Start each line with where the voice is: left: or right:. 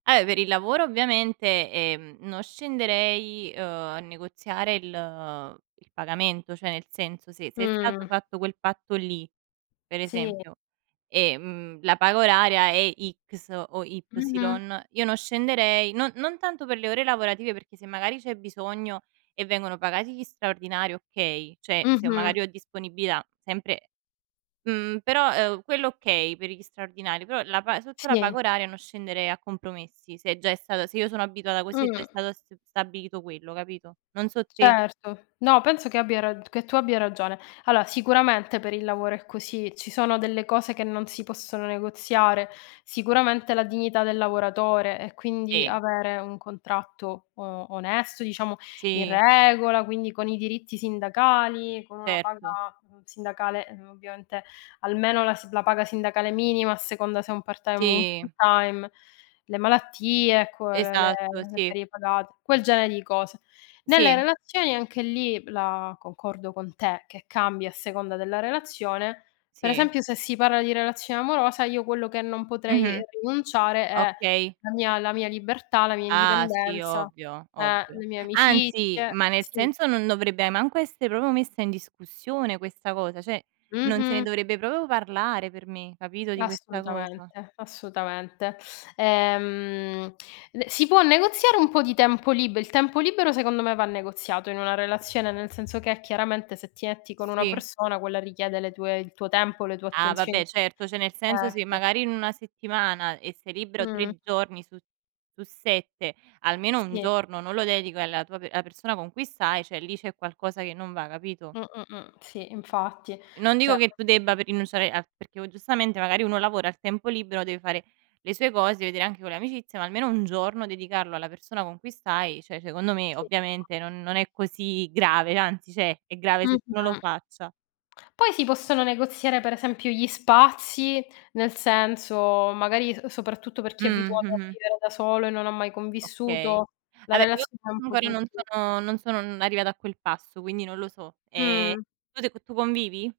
right: Eh, per il lavoro ovviamente, ehm, non scenderei, uhm, a negoziare il il pagamento, cioè nel senso, se se è stato
left: Mh.
right: fatto quel patto lì, per
left: Sì.
right: esempio, e, mhmm, la paga oraria è X o Y,
left: Mh-mh.
right: io non scenderei, non non tanto per le ore lavorative, perché se magari c'è bisogno e vengono pagati gli straordinari, okay, cioè se
left: Mh-mh.
right: magari ho disponibilità sempre mhmm, però, uhm, quello okay, per gli straordinari, però la pa sotto la paga
left: Sì.
right: oraria non scenderei a compromessi se già è stata se io sono abituata così e già è
left: Mh.
right: stato st stabilito quello, capito? Non so te.
left: Certo. No, penso che abbia rag che tu abbia ragione. Allora, sicuramente per il lavoro è così, ci sono delle cose che non si possono negoziare, sicuramente la dignità del lavoratore e quindi
right: Sì.
left: avere un contratto o onesto, diciamo, in
right: Sì.
left: regola, quindi con i diritti sindacali, con una
right: Certo.
left: paga, mhmm, sindacale, uhm, ovviamente almeno la si la paga sindacale minima a seconda se è un part-time o un
right: Sì.
left: full-time, le malattie, ecco, le le
right: Esatto,
left: le
right: sì.
left: ferie pagate, quel genere di cose. Nelle
right: Sì.
left: relazioni anche lì la concordo con te che cambia a seconda della relazione, per
right: Sì.
left: esempio, se si parla di relazione amorosa, io quello che non potrei
right: Mh-mh,
left: rinunciare è
right: okay.
left: la mia la mia libertà, la mia
right: Ah, sì,
left: indipendenza
right: ovvio,
left: eh,
right: ovvio.
left: le mie
right: Anzi,
left: amicizie
right: ma nel
left: sì.
right: senso, non dovrebbe manco essere proprio messa in discussione questa cosa; cioè non se ne
left: Mh-mh.
right: dovrebbe proprio parlare per me, capito, di questa cosa.
left: Assolutamente, assolutamente. Ehm, d si può negoziare un po' di tempo lib il tempo libero secondo me va negoziato in una relazione, nel senso che chiaramente se ti etti con una
right: Sì.
left: persona, quella richiede le tue il tuo tempo, le tue
right: Ah
left: attenzioni
right: vabbè certo, cioè nel senso se
left: ecco.
right: magari in una settimana e sei libero
left: Mh.
right: 3 giorni su su 7, almeno 1
left: Sì.
right: giorno non lo dedico alla tua pe alla persona con cui stai, cioè lì c'è qualcosa che non va capito?
left: Mh, mh, mh, sì, infatti.
right: Non
left: Cioè
right: dico che tu debba p rinunciare a perché o giustamente magari uno lavora, a tempo libero deve fare le sue cose, vedere anche con le amicizie, ma almeno 1 giorno dedicarlo alla persona con cui stai, cioè secondo me
left: Sì.
right: ovviamente non non è così grave, anzi cioè è grave se tu non lo
left: Mh-mh.
right: faccia.
left: Poi si possono negoziare per esempio gli spazi, nel senso magari, uhm, soprattutto per
right: Mh,
left: chi è abituato a
right: mh-mh.
left: vivere da solo e non ha mai
right: Okay.
left: convissuto, la
right: Allora io
left: relazione è un po'
right: magari non
left: tutto.
right: sono non sono n arrivata a quel passo, quindi non lo so. Ehm,
left: Mh.
right: tu se tu convivi?